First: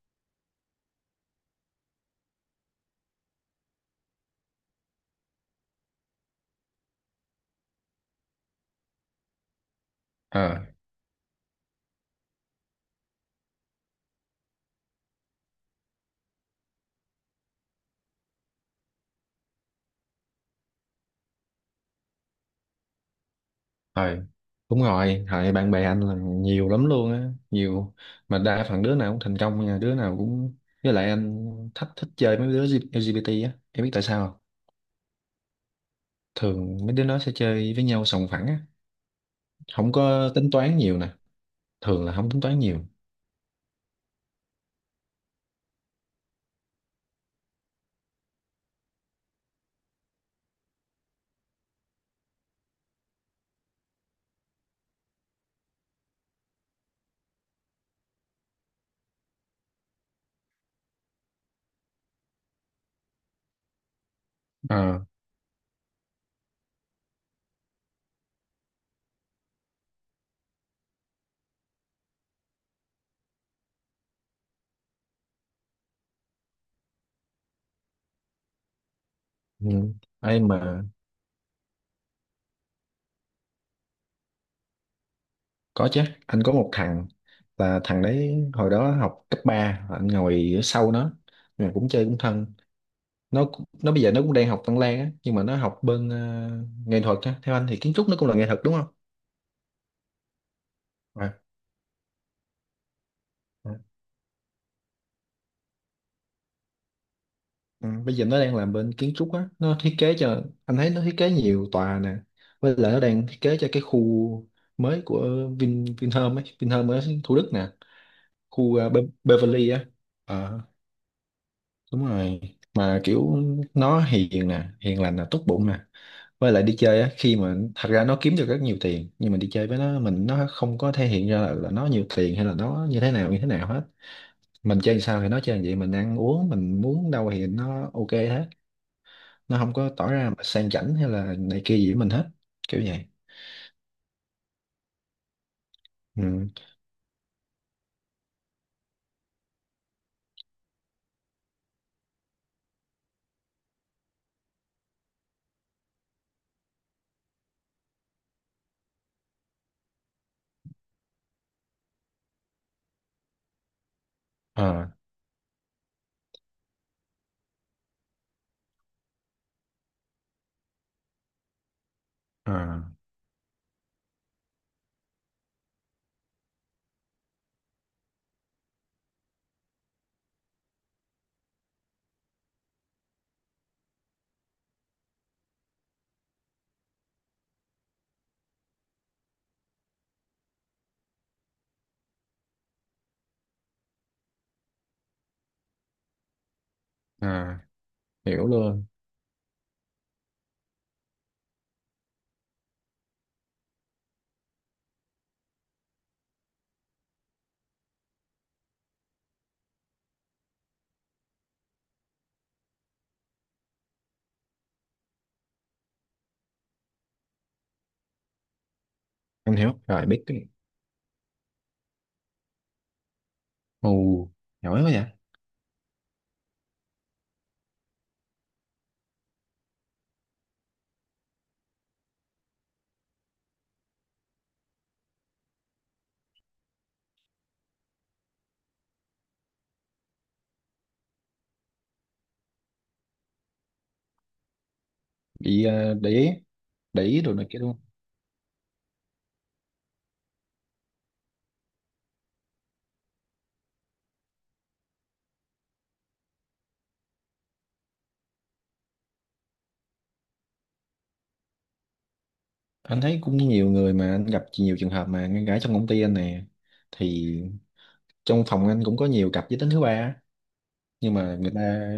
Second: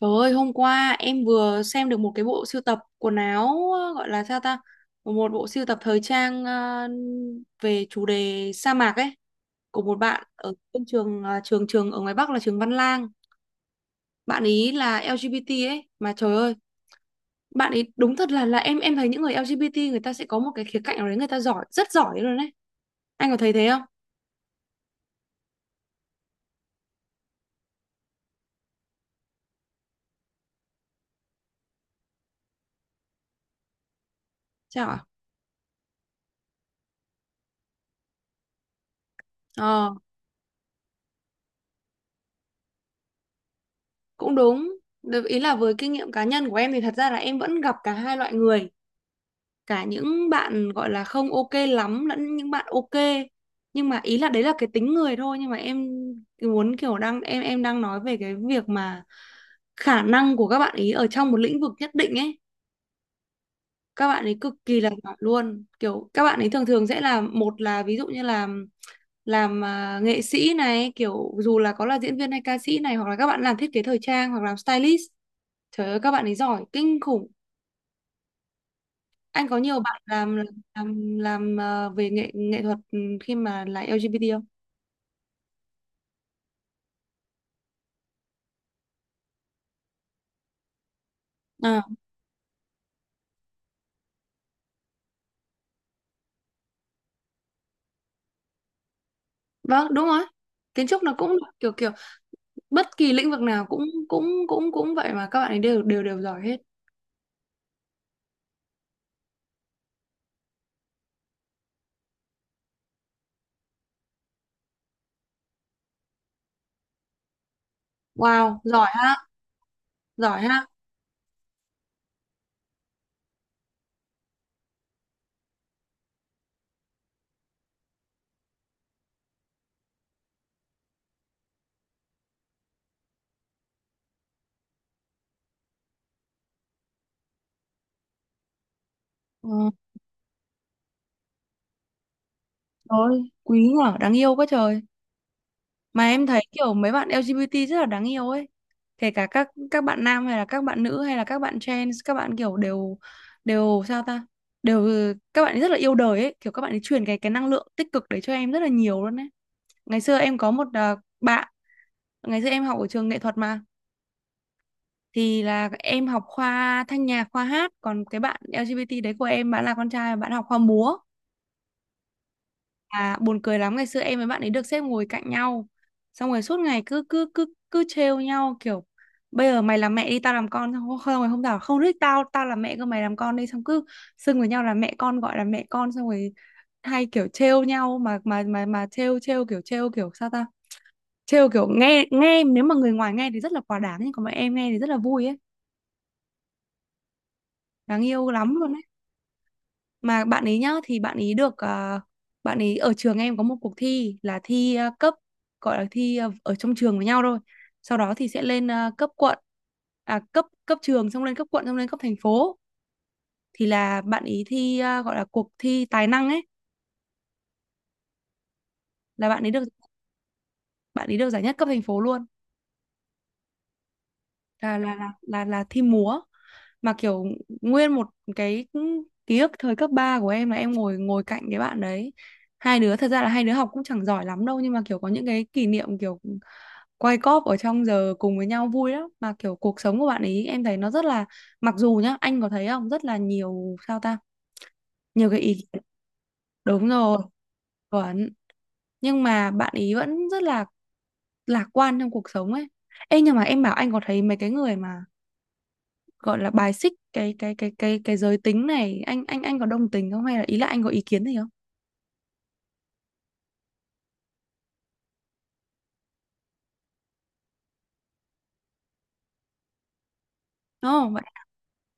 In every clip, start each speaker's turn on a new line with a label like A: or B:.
A: Trời ơi, hôm qua em vừa xem được một cái bộ sưu tập quần áo gọi là sao ta? Một bộ sưu tập thời trang về chủ đề sa mạc ấy của một bạn
B: Ờ
A: ở trên trường ờ, trường trường ở ngoài Bắc là trường Văn Lang. Bạn ý là LGBT ấy mà trời ơi, bạn ý đúng thật là em thấy những người LGBT người ta sẽ có một cái khía cạnh nào đấy người ta giỏi, rất giỏi luôn đấy. Anh có thấy thế không?
B: thôi đúng rồi, thời bạn bè anh là nhiều lắm luôn á, nhiều mà đa phần đứa nào cũng thành công nha, đứa nào cũng với lại anh thích thích chơi mấy đứa LGBT á, em biết tại sao không?
A: Sao ạ?
B: Thường mấy đứa nó sẽ chơi với nhau sòng phẳng á, không
A: Ờ,
B: có tính toán nhiều nè, thường là không tính toán nhiều.
A: cũng đúng. Được, ý là với kinh nghiệm cá nhân của em thì thật ra là em vẫn gặp cả hai loại người, cả những bạn gọi là không ok lắm lẫn những bạn ok, nhưng mà ý là đấy là cái tính người thôi. Nhưng mà em muốn kiểu đang em đang nói về cái việc mà khả năng của các bạn ý ở trong một lĩnh vực nhất định ấy, các bạn ấy cực kỳ là
B: ờ
A: giỏi luôn, kiểu các bạn ấy thường thường sẽ là một là ví dụ như là làm nghệ sĩ này, kiểu dù là có là diễn viên hay ca sĩ này, hoặc là các bạn làm thiết kế thời trang hoặc làm stylist, trời ơi các bạn ấy giỏi kinh khủng. Anh có
B: ừ.
A: nhiều bạn làm
B: Ai mà?
A: làm làm về nghệ nghệ thuật ừ, khi mà là LGBT không?
B: Có chứ, anh có một thằng, thằng đấy hồi đó học cấp 3 anh ngồi ở sau nó, mà
A: À,
B: cũng chơi cũng thân. Nó bây giờ nó cũng đang học Văn Lang á, nhưng mà nó học bên nghệ thuật á. Theo anh thì kiến trúc nó cũng là nghệ thuật đúng không?
A: vâng, đúng rồi. Kiến trúc nó
B: À,
A: cũng kiểu kiểu bất kỳ lĩnh vực nào
B: à,
A: cũng cũng vậy mà các bạn ấy đều đều đều giỏi hết.
B: ừ, Bây giờ nó đang làm bên kiến trúc á, nó thiết kế, cho anh thấy nó thiết kế nhiều tòa nè, với lại nó đang thiết kế cho cái khu mới của Vinhome ấy, Vinhome ở Thủ Đức nè,
A: Wow,
B: khu
A: giỏi
B: ờ, Be
A: ha,
B: Beverly á.
A: giỏi ha.
B: Đúng rồi, mà kiểu nó hiền nè, hiền lành nè, tốt bụng nè, với lại đi chơi á, khi mà thật ra nó kiếm được rất nhiều tiền nhưng mà đi chơi với nó, mình nó không có thể hiện ra là nó nhiều tiền hay là nó như thế nào hết. Mình chơi sao thì nó chơi vậy, mình ăn uống mình muốn đâu thì nó ok hết,
A: Ờ,
B: nó không có tỏ ra mà sang chảnh hay là này kia gì với mình hết, kiểu vậy.
A: trời quý nhở, đáng yêu quá trời. Mà em thấy
B: ừ
A: kiểu mấy bạn LGBT rất là đáng yêu ấy, kể cả các bạn nam hay là các bạn nữ hay là các bạn trans, các bạn kiểu đều đều sao ta đều các bạn ấy rất là yêu đời ấy, kiểu các bạn ấy truyền cái năng lượng tích cực đấy cho em rất là nhiều luôn ấy. Ngày xưa em có một bạn, ngày xưa em học ở trường nghệ thuật mà,
B: à
A: thì là em học khoa thanh nhạc khoa hát, còn cái bạn LGBT đấy của em bạn là con trai, bạn học khoa múa.
B: à
A: À, buồn cười lắm, ngày xưa em với bạn ấy được xếp ngồi cạnh nhau, xong rồi suốt ngày cứ cứ cứ cứ trêu nhau kiểu bây giờ mày làm mẹ đi tao làm con, xong rồi không không ngày hôm nào không thích tao tao làm mẹ cơ mày làm con đi, xong cứ xưng với nhau là mẹ con, gọi là mẹ con, xong rồi hay kiểu trêu nhau mà mà trêu trêu kiểu sao ta, trêu kiểu nghe nghe nếu mà người ngoài nghe thì rất là quá đáng, nhưng còn mà em nghe thì rất là vui ấy,
B: à
A: đáng yêu
B: Hiểu
A: lắm luôn.
B: luôn,
A: Mà bạn ấy nhá, thì bạn ấy được bạn ấy ở trường em có một cuộc thi là thi cấp, gọi là thi ở trong trường với nhau thôi, sau đó thì sẽ lên cấp quận, à cấp cấp trường xong lên cấp quận xong lên cấp thành phố, thì là bạn ấy thi gọi là cuộc thi tài năng ấy, là
B: em hiểu rồi, biết cái.
A: bạn ấy được giải nhất cấp thành phố luôn,
B: Ồ, giỏi
A: là
B: quá
A: là
B: vậy.
A: là là, là thi múa mà kiểu nguyên một cái ký ức thời cấp 3 của em là em ngồi ngồi cạnh cái bạn đấy. Hai đứa thật ra là hai đứa học cũng chẳng giỏi lắm đâu, nhưng mà kiểu có những cái kỷ niệm kiểu quay cóp ở trong giờ cùng với nhau vui lắm, mà kiểu cuộc sống của bạn ấy em thấy nó rất là mặc dù nhá anh có thấy không rất là nhiều sao ta nhiều cái ý kiến.
B: Để ý,
A: Đúng
B: để
A: rồi,
B: ý đồ này kia luôn.
A: chuẩn, nhưng mà bạn ý vẫn rất là lạc quan trong cuộc sống ấy. Ê nhưng mà em bảo anh có thấy mấy cái người mà gọi là bài xích cái cái giới tính này, anh anh có đồng tình không hay là ý là anh có ý kiến gì không?
B: Anh thấy cũng nhiều người, mà anh gặp nhiều trường hợp mà ngăn gái trong công ty anh nè, thì trong phòng anh cũng có nhiều cặp giới tính thứ ba á. Nhưng
A: Đúng vậy.
B: mà người ta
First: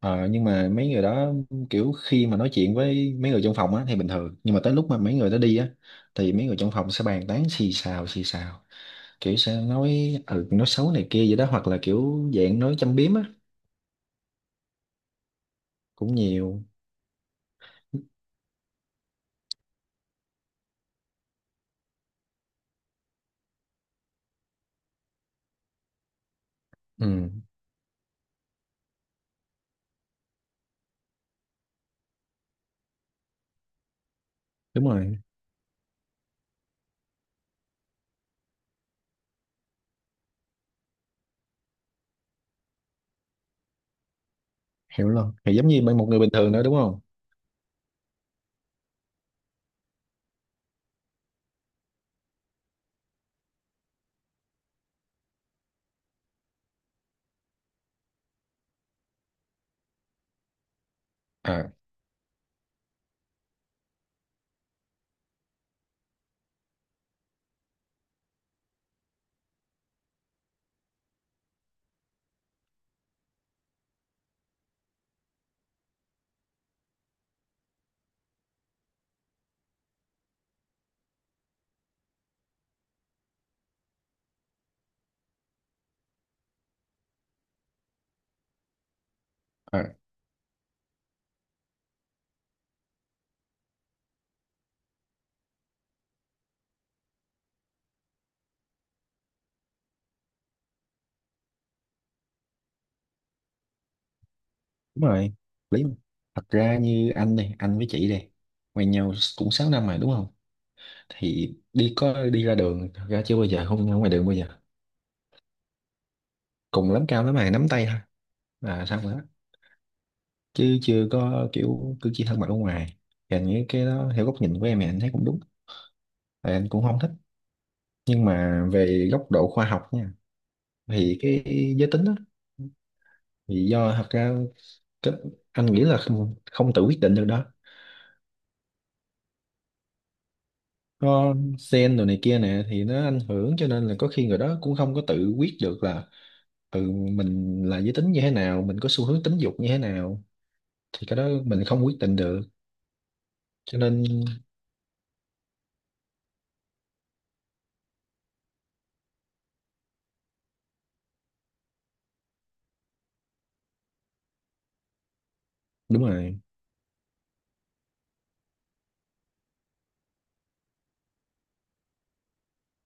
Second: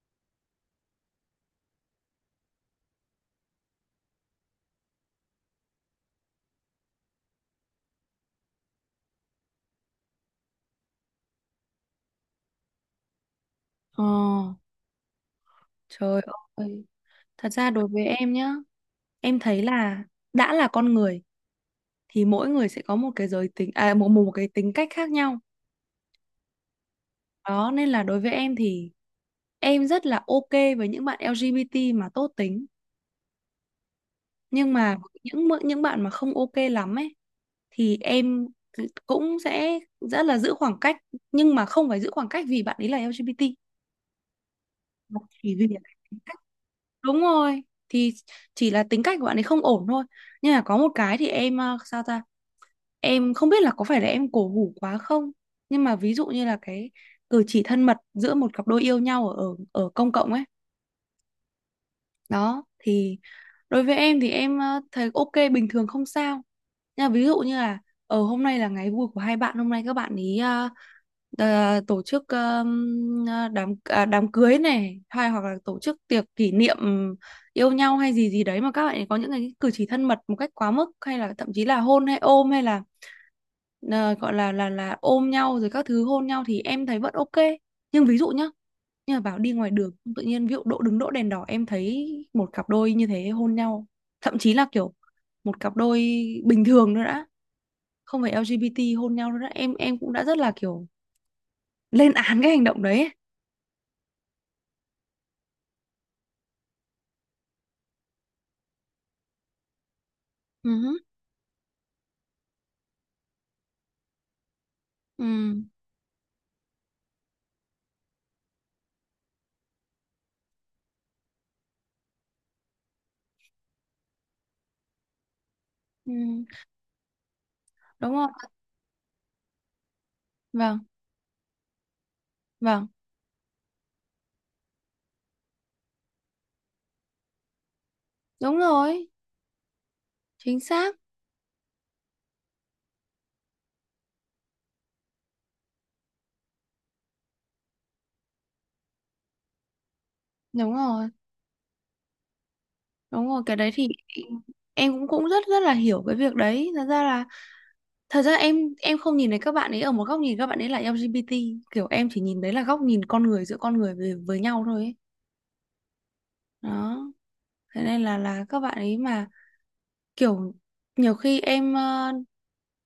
B: nhưng mà mấy người đó, kiểu khi mà nói chuyện với mấy người trong phòng á thì bình thường, nhưng mà tới lúc mà mấy người đó đi á thì mấy người trong phòng sẽ bàn tán, xì xào kiểu sẽ nói, ừ, nói xấu này kia vậy đó, hoặc là kiểu dạng nói châm biếm á,
A: Ờ,
B: cũng
A: trời
B: nhiều.
A: ơi, thật ra đối với em nhá, em thấy là đã là con người thì mỗi người sẽ có một cái giới tính à một một cái tính cách khác nhau,
B: Ừ,
A: đó nên là đối với em thì em rất là ok với những bạn LGBT mà tốt tính, nhưng
B: đúng
A: mà
B: rồi,
A: với những mỡ- những bạn mà không ok lắm ấy thì em cũng sẽ rất là giữ khoảng cách, nhưng mà không phải giữ khoảng cách vì bạn ấy là LGBT,
B: hiểu
A: học
B: luôn,
A: chỉ
B: thì
A: vì
B: giống
A: là
B: như bên một
A: tính
B: người bình
A: cách.
B: thường nữa đúng không?
A: Đúng rồi, thì chỉ là tính cách của bạn ấy không ổn thôi. Nhưng mà có một cái thì em sao ta, em không biết là có phải là em cổ hủ quá không, nhưng mà ví dụ như là cái cử chỉ thân mật giữa một cặp đôi yêu nhau ở ở công cộng ấy,
B: à
A: đó thì đối với em thì em thấy ok bình thường không sao. Thế là ví dụ như là ở hôm nay là ngày vui của hai bạn, hôm nay các bạn ý tổ chức ờ, đám đám cưới này hay hoặc là tổ chức tiệc kỷ niệm yêu nhau hay gì gì đấy, mà các bạn ấy có những cái cử chỉ thân mật một cách quá mức, hay là thậm chí là hôn hay ôm hay là ờ, gọi là là ôm nhau rồi các thứ hôn nhau thì em thấy vẫn ok. Nhưng ví dụ nhá, như là bảo đi ngoài
B: à,
A: đường tự nhiên ví dụ đỗ đứng đỗ đèn đỏ em thấy một cặp đôi như thế hôn nhau, thậm chí là kiểu một cặp đôi bình thường nữa đã không phải LGBT hôn nhau đâu, đó em cũng đã rất là kiểu lên án cái hành động đấy ấy.
B: Đúng rồi, lý mà. Thật ra như anh đây, anh với chị đây quen nhau cũng 6 năm mà đúng không?
A: Ừ,
B: Thì đi ra đường thật ra chưa bao giờ, không ra ngoài đường bao giờ,
A: ừ,
B: cùng lắm cao lắm mày nắm tay thôi là xong rồi đó, chứ chưa có kiểu cử chỉ thân mật ở ngoài. Thì anh nghĩ cái đó theo góc nhìn của em thì anh thấy cũng đúng.
A: ừ,
B: Tại anh cũng không thích.
A: đúng
B: Nhưng
A: rồi,
B: mà về góc độ khoa học nha,
A: vâng,
B: thì cái giới tính đó
A: vâng,
B: thì do thật ra cái, anh nghĩ là không tự quyết định được đó.
A: đúng rồi, chính xác,
B: Có sen đồ này kia nè thì nó ảnh hưởng, cho nên là có khi người đó cũng không có tự quyết được là, ừ, mình là giới tính như thế nào, mình có xu hướng tính dục như thế nào,
A: đúng rồi.
B: thì cái đó mình không quyết định được,
A: Đúng rồi cái đấy
B: cho
A: thì
B: nên
A: em cũng cũng rất rất là hiểu cái việc đấy, thật ra là thật ra em không nhìn thấy các bạn ấy ở một góc nhìn các bạn ấy là LGBT, kiểu em chỉ nhìn đấy là góc nhìn con người giữa con người với nhau thôi ấy.
B: đúng rồi.
A: Đó thế nên là các bạn ấy mà kiểu nhiều khi em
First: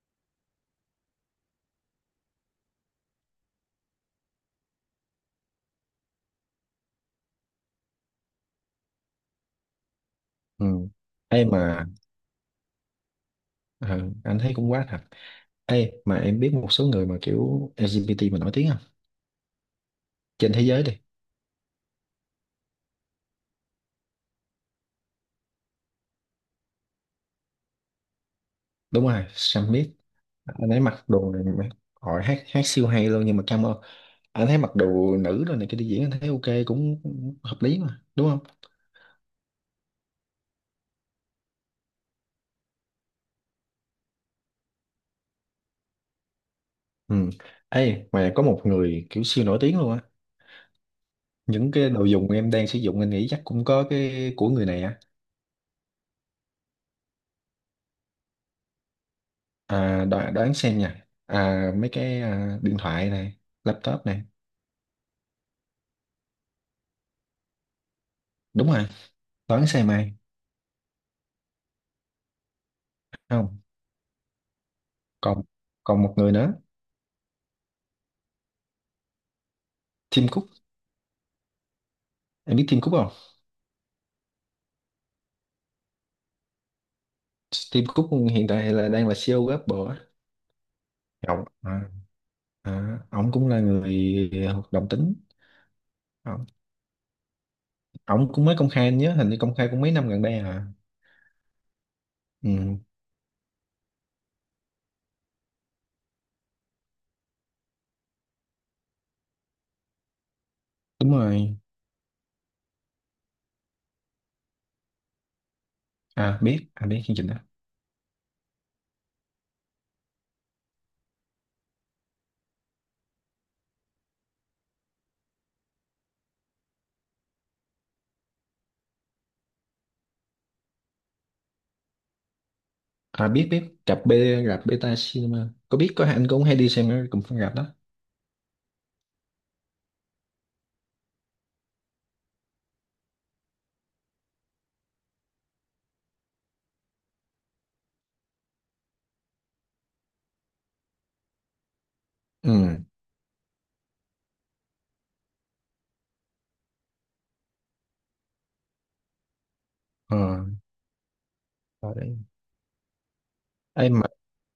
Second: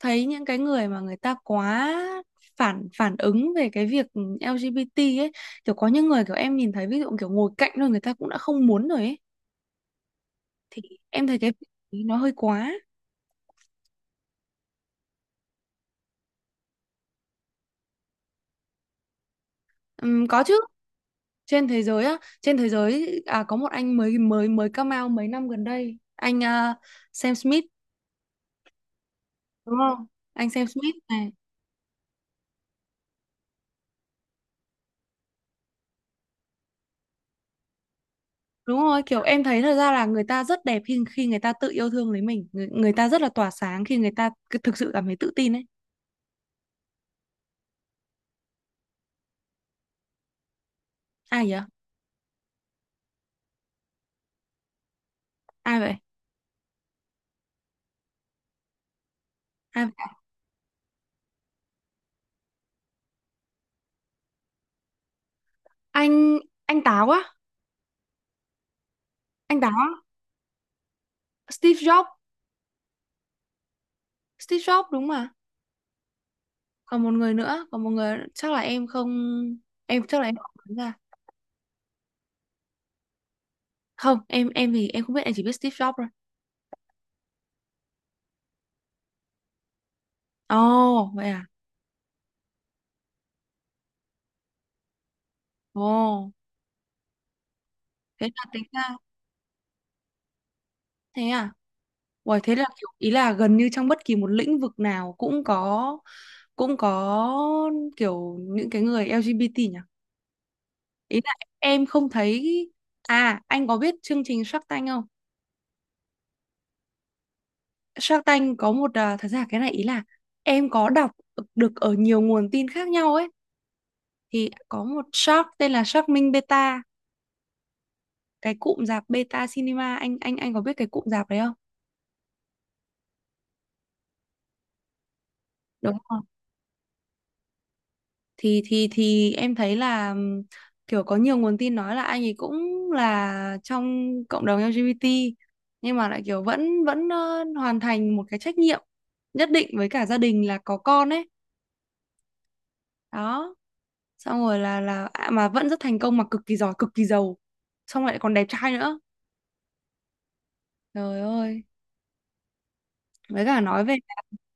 A: thấy những cái người mà người ta quá phản phản ứng về cái việc LGBT ấy, kiểu có những người kiểu em nhìn thấy ví dụ kiểu ngồi cạnh rồi người ta cũng đã không muốn rồi ấy, thì
B: ừ.
A: em thấy
B: Ê
A: cái
B: mà
A: việc nó hơi quá.
B: ờ, anh thấy cũng quá thật. Ê mà em biết một số người mà kiểu LGBT mà nổi tiếng không,
A: Có
B: trên
A: chứ,
B: thế giới đi?
A: trên thế giới á, trên thế giới à, có một anh mới mới mới come out mấy năm gần đây, anh Sam Smith
B: Đúng rồi, Sam
A: đúng
B: Smith.
A: không, anh Sam
B: Anh ấy
A: Smith
B: mặc
A: này.
B: đồ này mà hỏi hát hát siêu hay luôn, nhưng mà cam ơn anh thấy mặc đồ nữ rồi này, cái đi diễn anh thấy ok cũng hợp lý mà đúng không?
A: Đúng rồi, kiểu em thấy thật ra là người ta rất đẹp khi khi người ta tự yêu thương lấy mình, người, người ta rất là tỏa sáng khi người ta thực sự cảm thấy tự tin ấy.
B: Ừ. Ê, mà có một người kiểu siêu nổi tiếng luôn á.
A: Ai vậy?
B: Những cái đồ dùng em đang sử dụng anh nghĩ chắc cũng có cái của người này á.
A: Ai vậy? Ai
B: À, đoán xem nha. À, mấy cái điện thoại này, laptop này.
A: anh? Anh táo á?
B: Đúng rồi,
A: Anh
B: đoán
A: táo á?
B: xem ai.
A: Steve Jobs.
B: Không,
A: Steve Jobs đúng mà.
B: còn còn một người nữa,
A: Còn một người nữa, còn một người chắc là em không, em chắc là
B: Tim
A: em
B: Cook.
A: không nhớ ra.
B: Em biết Tim Cook không?
A: Không em thì em không biết, em chỉ biết Steve Jobs thôi.
B: Tim Cook hiện tại là đang là CEO của Apple á.
A: Ồ vậy
B: Ông,
A: à?
B: ông cũng là người hoạt động tính.
A: Ồ,
B: Ông,
A: thế
B: ông
A: là
B: cũng mới
A: tính
B: công khai,
A: ra,
B: anh nhớ hình như công khai cũng mấy năm gần đây à.
A: thế à? Uầy, thế là
B: Ừ,
A: kiểu ý là gần như trong bất kỳ một lĩnh vực nào cũng có, cũng có kiểu những cái người LGBT nhỉ.
B: đúng
A: Ý là
B: rồi.
A: em không thấy, à anh có biết chương trình Shark Tank không?
B: À, biết, biết chương trình đó.
A: Shark Tank có một thật ra cái này ý là em có đọc được ở nhiều nguồn tin khác nhau ấy, thì có một shark tên là Shark Minh Beta, cái cụm rạp Beta Cinema, anh anh có biết cái cụm rạp đấy không?
B: À, biết, rạp Beta Cinema, có biết,
A: Đúng
B: có,
A: không?
B: anh cũng hay đi xem ở cùng phân rạp đó.
A: Thì em thấy là kiểu có nhiều nguồn tin nói là anh ấy cũng là trong cộng đồng LGBT, nhưng mà lại kiểu vẫn vẫn hoàn thành một cái trách nhiệm nhất định với cả gia đình là có con ấy,
B: ừ
A: đó xong rồi là mà vẫn rất thành công mà cực kỳ giỏi cực kỳ giàu, xong lại còn đẹp trai nữa.
B: ờ
A: Trời ơi,
B: Rồi đấy.
A: với cả nói
B: Ê,
A: về
B: mà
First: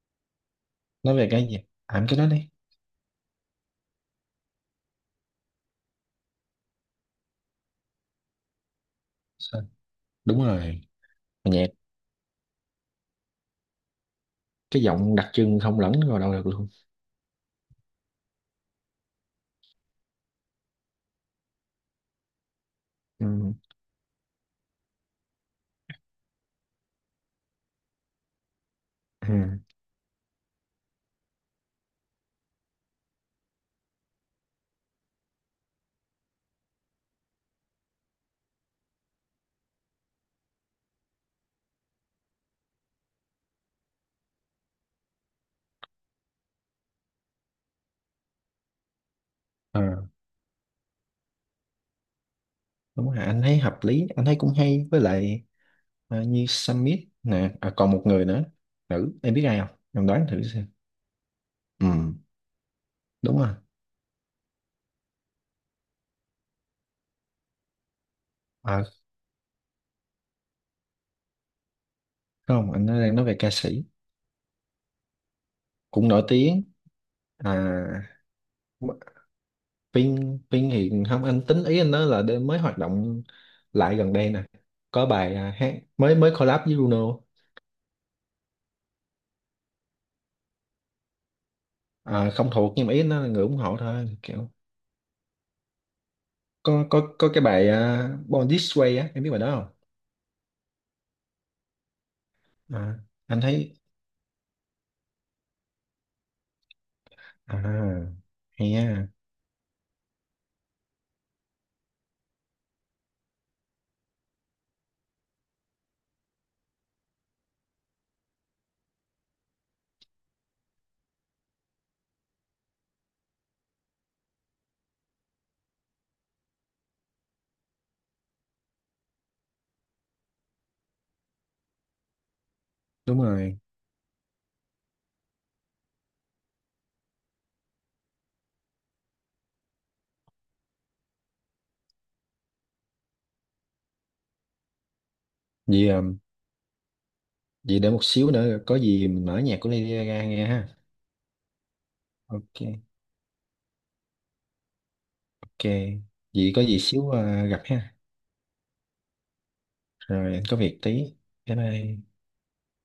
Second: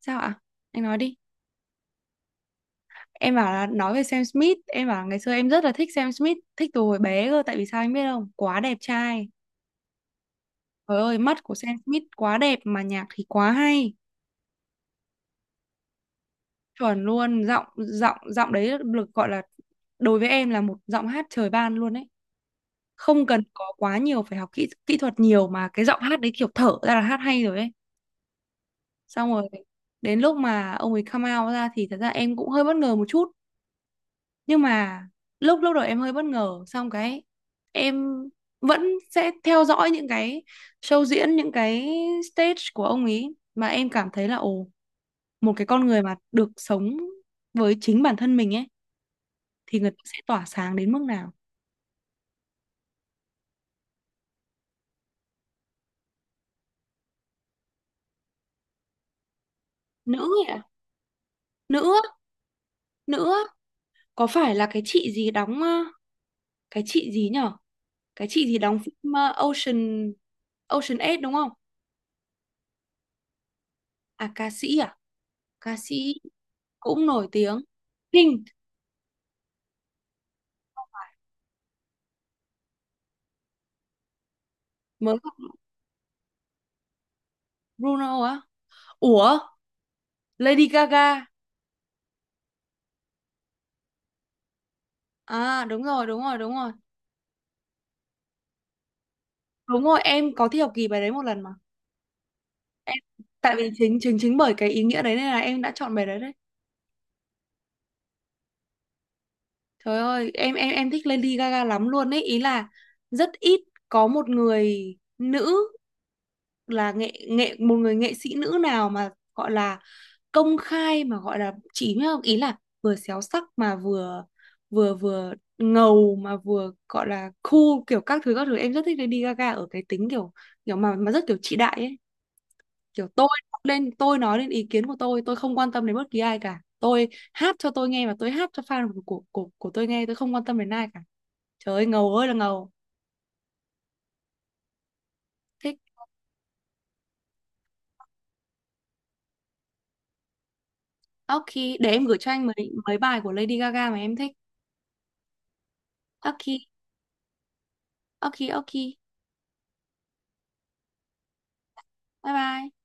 A: sao ạ, anh nói
B: nói
A: đi.
B: về cái gì, à cái đó đi.
A: Em bảo là nói về Sam Smith, em bảo là ngày xưa em rất là thích Sam Smith, thích từ hồi bé cơ, tại vì sao anh biết không, quá đẹp trai,
B: Sao? Đúng rồi,
A: trời ơi mắt
B: mà
A: của
B: nhạc,
A: Sam Smith quá đẹp mà nhạc thì quá hay,
B: cái giọng đặc trưng không lẫn vào đâu được luôn.
A: chuẩn luôn, giọng giọng giọng đấy được gọi là đối với em là một giọng hát trời ban luôn ấy, không
B: ừ
A: cần có quá nhiều phải học kỹ kỹ thuật nhiều mà cái giọng hát đấy kiểu thở ra là hát hay rồi ấy, xong rồi
B: ừ
A: đến lúc mà ông ấy come out ra thì thật ra em cũng hơi bất ngờ một chút. Nhưng mà lúc lúc đầu em hơi bất ngờ xong cái em vẫn sẽ theo dõi những cái show diễn những cái stage của ông ấy mà em cảm thấy là ồ, một cái con người mà được sống với chính bản thân mình ấy thì người ta
B: ờ
A: sẽ tỏa sáng đến mức nào.
B: Đúng rồi, anh thấy hợp lý, anh thấy cũng hay. Với lại như Sam Smith nè, còn một người nữa, nữ, em biết ai không, em
A: Nữ
B: đoán thử
A: ấy ạ?
B: xem. ừ
A: Nữ á, nữ
B: Đúng
A: á.
B: rồi.
A: Có phải là cái chị gì đóng cái chị gì nhở, cái chị gì đóng
B: à
A: phim Ocean, Ocean 8 đúng không?
B: Không, anh đang nói về ca sĩ,
A: À ca sĩ à? Ca sĩ
B: cũng nổi tiếng.
A: cũng nổi tiếng.
B: à
A: Pink?
B: Pin, Pin thì không, anh tính ý anh nói là đêm mới hoạt động lại gần đây nè, có
A: Mới
B: bài
A: gặp
B: hát mới, mới collab với Bruno.
A: Bruno á. Ủa, Lady Gaga.
B: À, không thuộc, nhưng mà ý anh nói là người ủng hộ thôi, kiểu
A: À đúng rồi, đúng rồi, đúng rồi.
B: có cái bài Born This Way á, em biết bài đó không?
A: Đúng rồi, em có thi học kỳ bài đấy một lần mà.
B: à,
A: Em
B: anh
A: tại vì
B: thấy
A: chính chính chính bởi cái ý nghĩa đấy nên là em đã chọn bài đấy đấy.
B: à hay ha.
A: Trời ơi, em thích Lady Gaga lắm luôn ấy, ý là rất ít có một người nữ là nghệ nghệ một người nghệ sĩ nữ nào mà gọi là công khai mà gọi là chỉ nhá, ý là vừa xéo sắc mà vừa vừa vừa ngầu mà vừa gọi là cool kiểu các thứ em rất thích Lady Gaga ở cái tính kiểu kiểu mà rất kiểu chị đại ấy, kiểu
B: Đúng
A: tôi
B: rồi,
A: lên tôi nói lên ý kiến của tôi không quan tâm đến bất kỳ ai cả, tôi hát cho tôi nghe và tôi hát cho fan của của tôi nghe, tôi không quan tâm đến ai cả, trời ơi ngầu ơi là ngầu, thích.
B: vì vì để một xíu nữa có gì mình mở nhạc của Lady Gaga nghe ha.
A: Ok, để em gửi cho anh mấy
B: Ok,
A: mấy bài của Lady Gaga mà em thích.
B: ok.
A: Ok,
B: Vì có gì xíu gặp ha.
A: ok, ok,
B: Rồi, anh có việc tí, bye bye.
A: bye bye.